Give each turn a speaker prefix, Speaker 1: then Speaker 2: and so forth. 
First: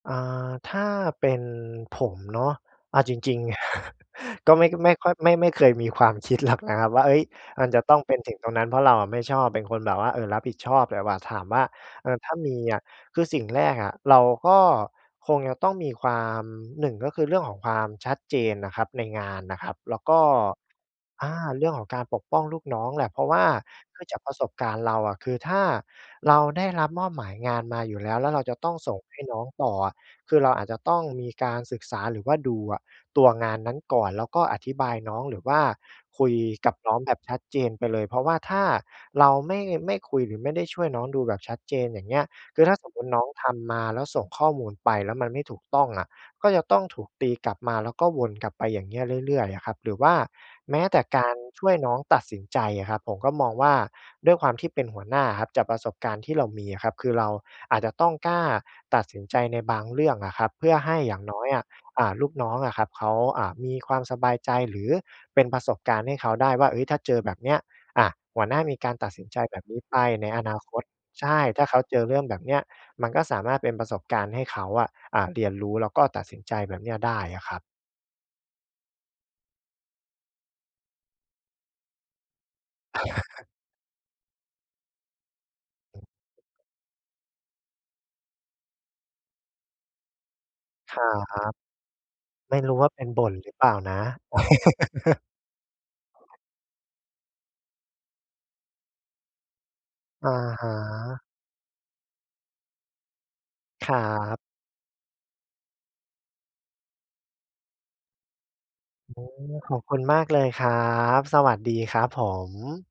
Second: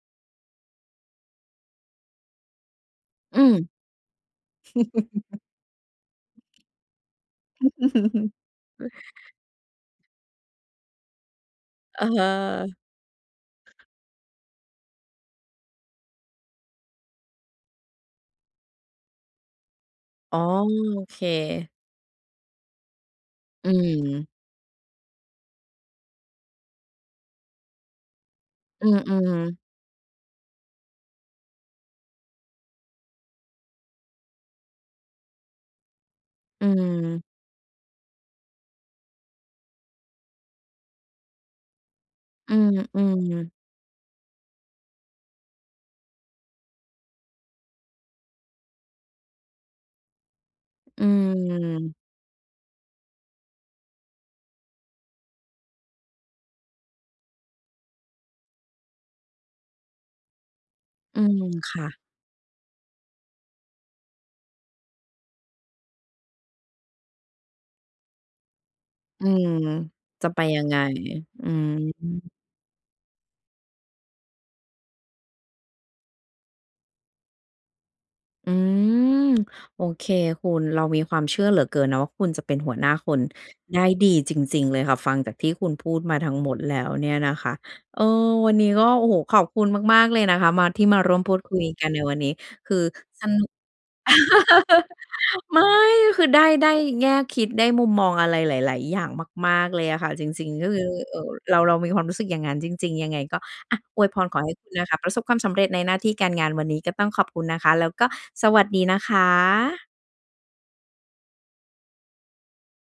Speaker 1: อ่า ถ้าเป็นผมเนาะ เอาจร
Speaker 2: อ
Speaker 1: ิ
Speaker 2: ื
Speaker 1: ง ๆ
Speaker 2: ม
Speaker 1: ก็ไม่ ไม่ค่อย ไม่ ไม่เคยมีความคิด หรอก นะครับว่า เอ๊ย! มันจะต้องเป็นถึงตรงนั้น เพราะเราอะไม่ชอบเป็นคนแบบว่า เอ่อ รับผิดชอบเลยว่ะ ถามว่า
Speaker 2: อ
Speaker 1: เ
Speaker 2: ะ
Speaker 1: อ่อ
Speaker 2: ฮ
Speaker 1: ถ้ามี
Speaker 2: ะ
Speaker 1: อะ คือสิ่งแรกอะ เราก็คงจะต้องมีความ 1 ก็คือเรื่องของความชัดเจนนะครับ ในงานนะครับ แล้วก็
Speaker 2: อ๋อ โอเค
Speaker 1: อา เรื่องของการปกป้องลูกน้องแหละ เพราะว่า
Speaker 2: อื
Speaker 1: เนื่องจาก
Speaker 2: ม
Speaker 1: ประสบการณ์เราอะ คือถ้าเราได้รับมอบหมายงานมาอยู่แล้ว แล้วเราจะต้อง
Speaker 2: อื
Speaker 1: ส่งให้
Speaker 2: อ
Speaker 1: น้อง
Speaker 2: ๆ
Speaker 1: ต่อ คือเราอาจจะต้องมีการศึกษา หรือว่าดูอะตัวงานนั้นก่อน แล้วก็อธิบายน้อง หรือว่าคุย
Speaker 2: อื
Speaker 1: กับน้องแบบ
Speaker 2: ม
Speaker 1: ชัดเจนไปเลย เพราะว่าถ้าเราไม่ ไม่คุย หรือไม่ได้ช่วยน้องดูแบบชัดเจน อย่างเงี้ย
Speaker 2: อื
Speaker 1: คือถ้าสมมุติน้องท
Speaker 2: ม ๆ
Speaker 1: ำมาแล้ว ส่งข้อมูลไปแล้ว มันไม่ถูกต้องอะ ก็จะต้องถูกตีกลับมาแล้วก็วนกลับไปอย่างเงี้ยเรื่อย ๆ อะครับ หรือว่าแม้แต
Speaker 2: อ
Speaker 1: ่
Speaker 2: ื
Speaker 1: การช่วยน้
Speaker 2: ม
Speaker 1: องตัดสินใจอะครับ ผมก็มองว่า ด้วยความที่เป็นหัวหน้าอะครับ จากประสบการณ์ที่เรามีอะครับ คือเราอาจจะต้องกล้าตัดสินใจในบางเรื่องอะครับ เพื่อให้อย่
Speaker 2: อื
Speaker 1: างน้
Speaker 2: ม
Speaker 1: อยอะ
Speaker 2: ค่ะ
Speaker 1: อ่า ลูกน้องอะครับ เขา อ่า มีความสบายใจ หรือเป็นประสบการณ์ให้เขาได้ว่า เอ๊ย ถ้าเจอแบบเนี้ย อะ หัวหน้ามีการตัดส
Speaker 2: อื
Speaker 1: ินใจ
Speaker 2: ม
Speaker 1: แบบนี้ไป
Speaker 2: จ
Speaker 1: ใน
Speaker 2: ะไป
Speaker 1: อนา
Speaker 2: ยัง
Speaker 1: ค
Speaker 2: ไง
Speaker 1: ต ใช่
Speaker 2: อื
Speaker 1: ถ้า
Speaker 2: ม
Speaker 1: เขาเจอเรื่องแบบเนี้ย มันก็สามารถเป็นประสบการณ์ให้เขาอะ อ่า เรียนรู้แล้วก็ตัดสินใจแบบเนี้ยได้อะครับ
Speaker 2: อืม โอเคคุณ เรามีความเชื่อเหลือเกินนะว่า คุณจะเป็นหัวหน้าคนได้ดีจริง ๆ เลยค่ะ ฟังจากที่คุณพู
Speaker 1: อ
Speaker 2: ด
Speaker 1: ืม
Speaker 2: มาทั้งหมดแล้วเนี่ยนะคะ เออ วันนี้ก็ โอ้โฮ! ขอบคุณมาก ๆ เลยนะคะ มา ที่
Speaker 1: ค
Speaker 2: ม
Speaker 1: ร
Speaker 2: า
Speaker 1: ั
Speaker 2: ร่วมพูด
Speaker 1: บ
Speaker 2: คุยกันในวันนี้
Speaker 1: ไม่ร
Speaker 2: ค
Speaker 1: ู้
Speaker 2: ื
Speaker 1: ว
Speaker 2: อ
Speaker 1: ่าเป็นบ
Speaker 2: ส
Speaker 1: ่น
Speaker 2: นุ
Speaker 1: หร
Speaker 2: ก
Speaker 1: ือเปล่านะ
Speaker 2: ไม่ คือได้ ได้แง่คิดได้มุมมองอะไรหลาย ๆ อย่างมาก ๆ เลยอะค่ะ จ
Speaker 1: อะ
Speaker 2: ริง ๆ
Speaker 1: ฮ
Speaker 2: ก็คือ เอ่
Speaker 1: ะ
Speaker 2: อ เรา เรามีความรู้สึกอย่างงั้นจริง ๆ ยังไงก็ อะ
Speaker 1: ครั
Speaker 2: อวยพรข
Speaker 1: บ
Speaker 2: อให้คุณนะคะประสบความสำเร็จในหน้าที่การงาน วันนี้ก็ต้องขอบคุณนะคะ แล้วก็สวัสดีนะค
Speaker 1: อืม ขอบ
Speaker 2: ะ
Speaker 1: คุณมากเลยครับ สวัสดีครับผม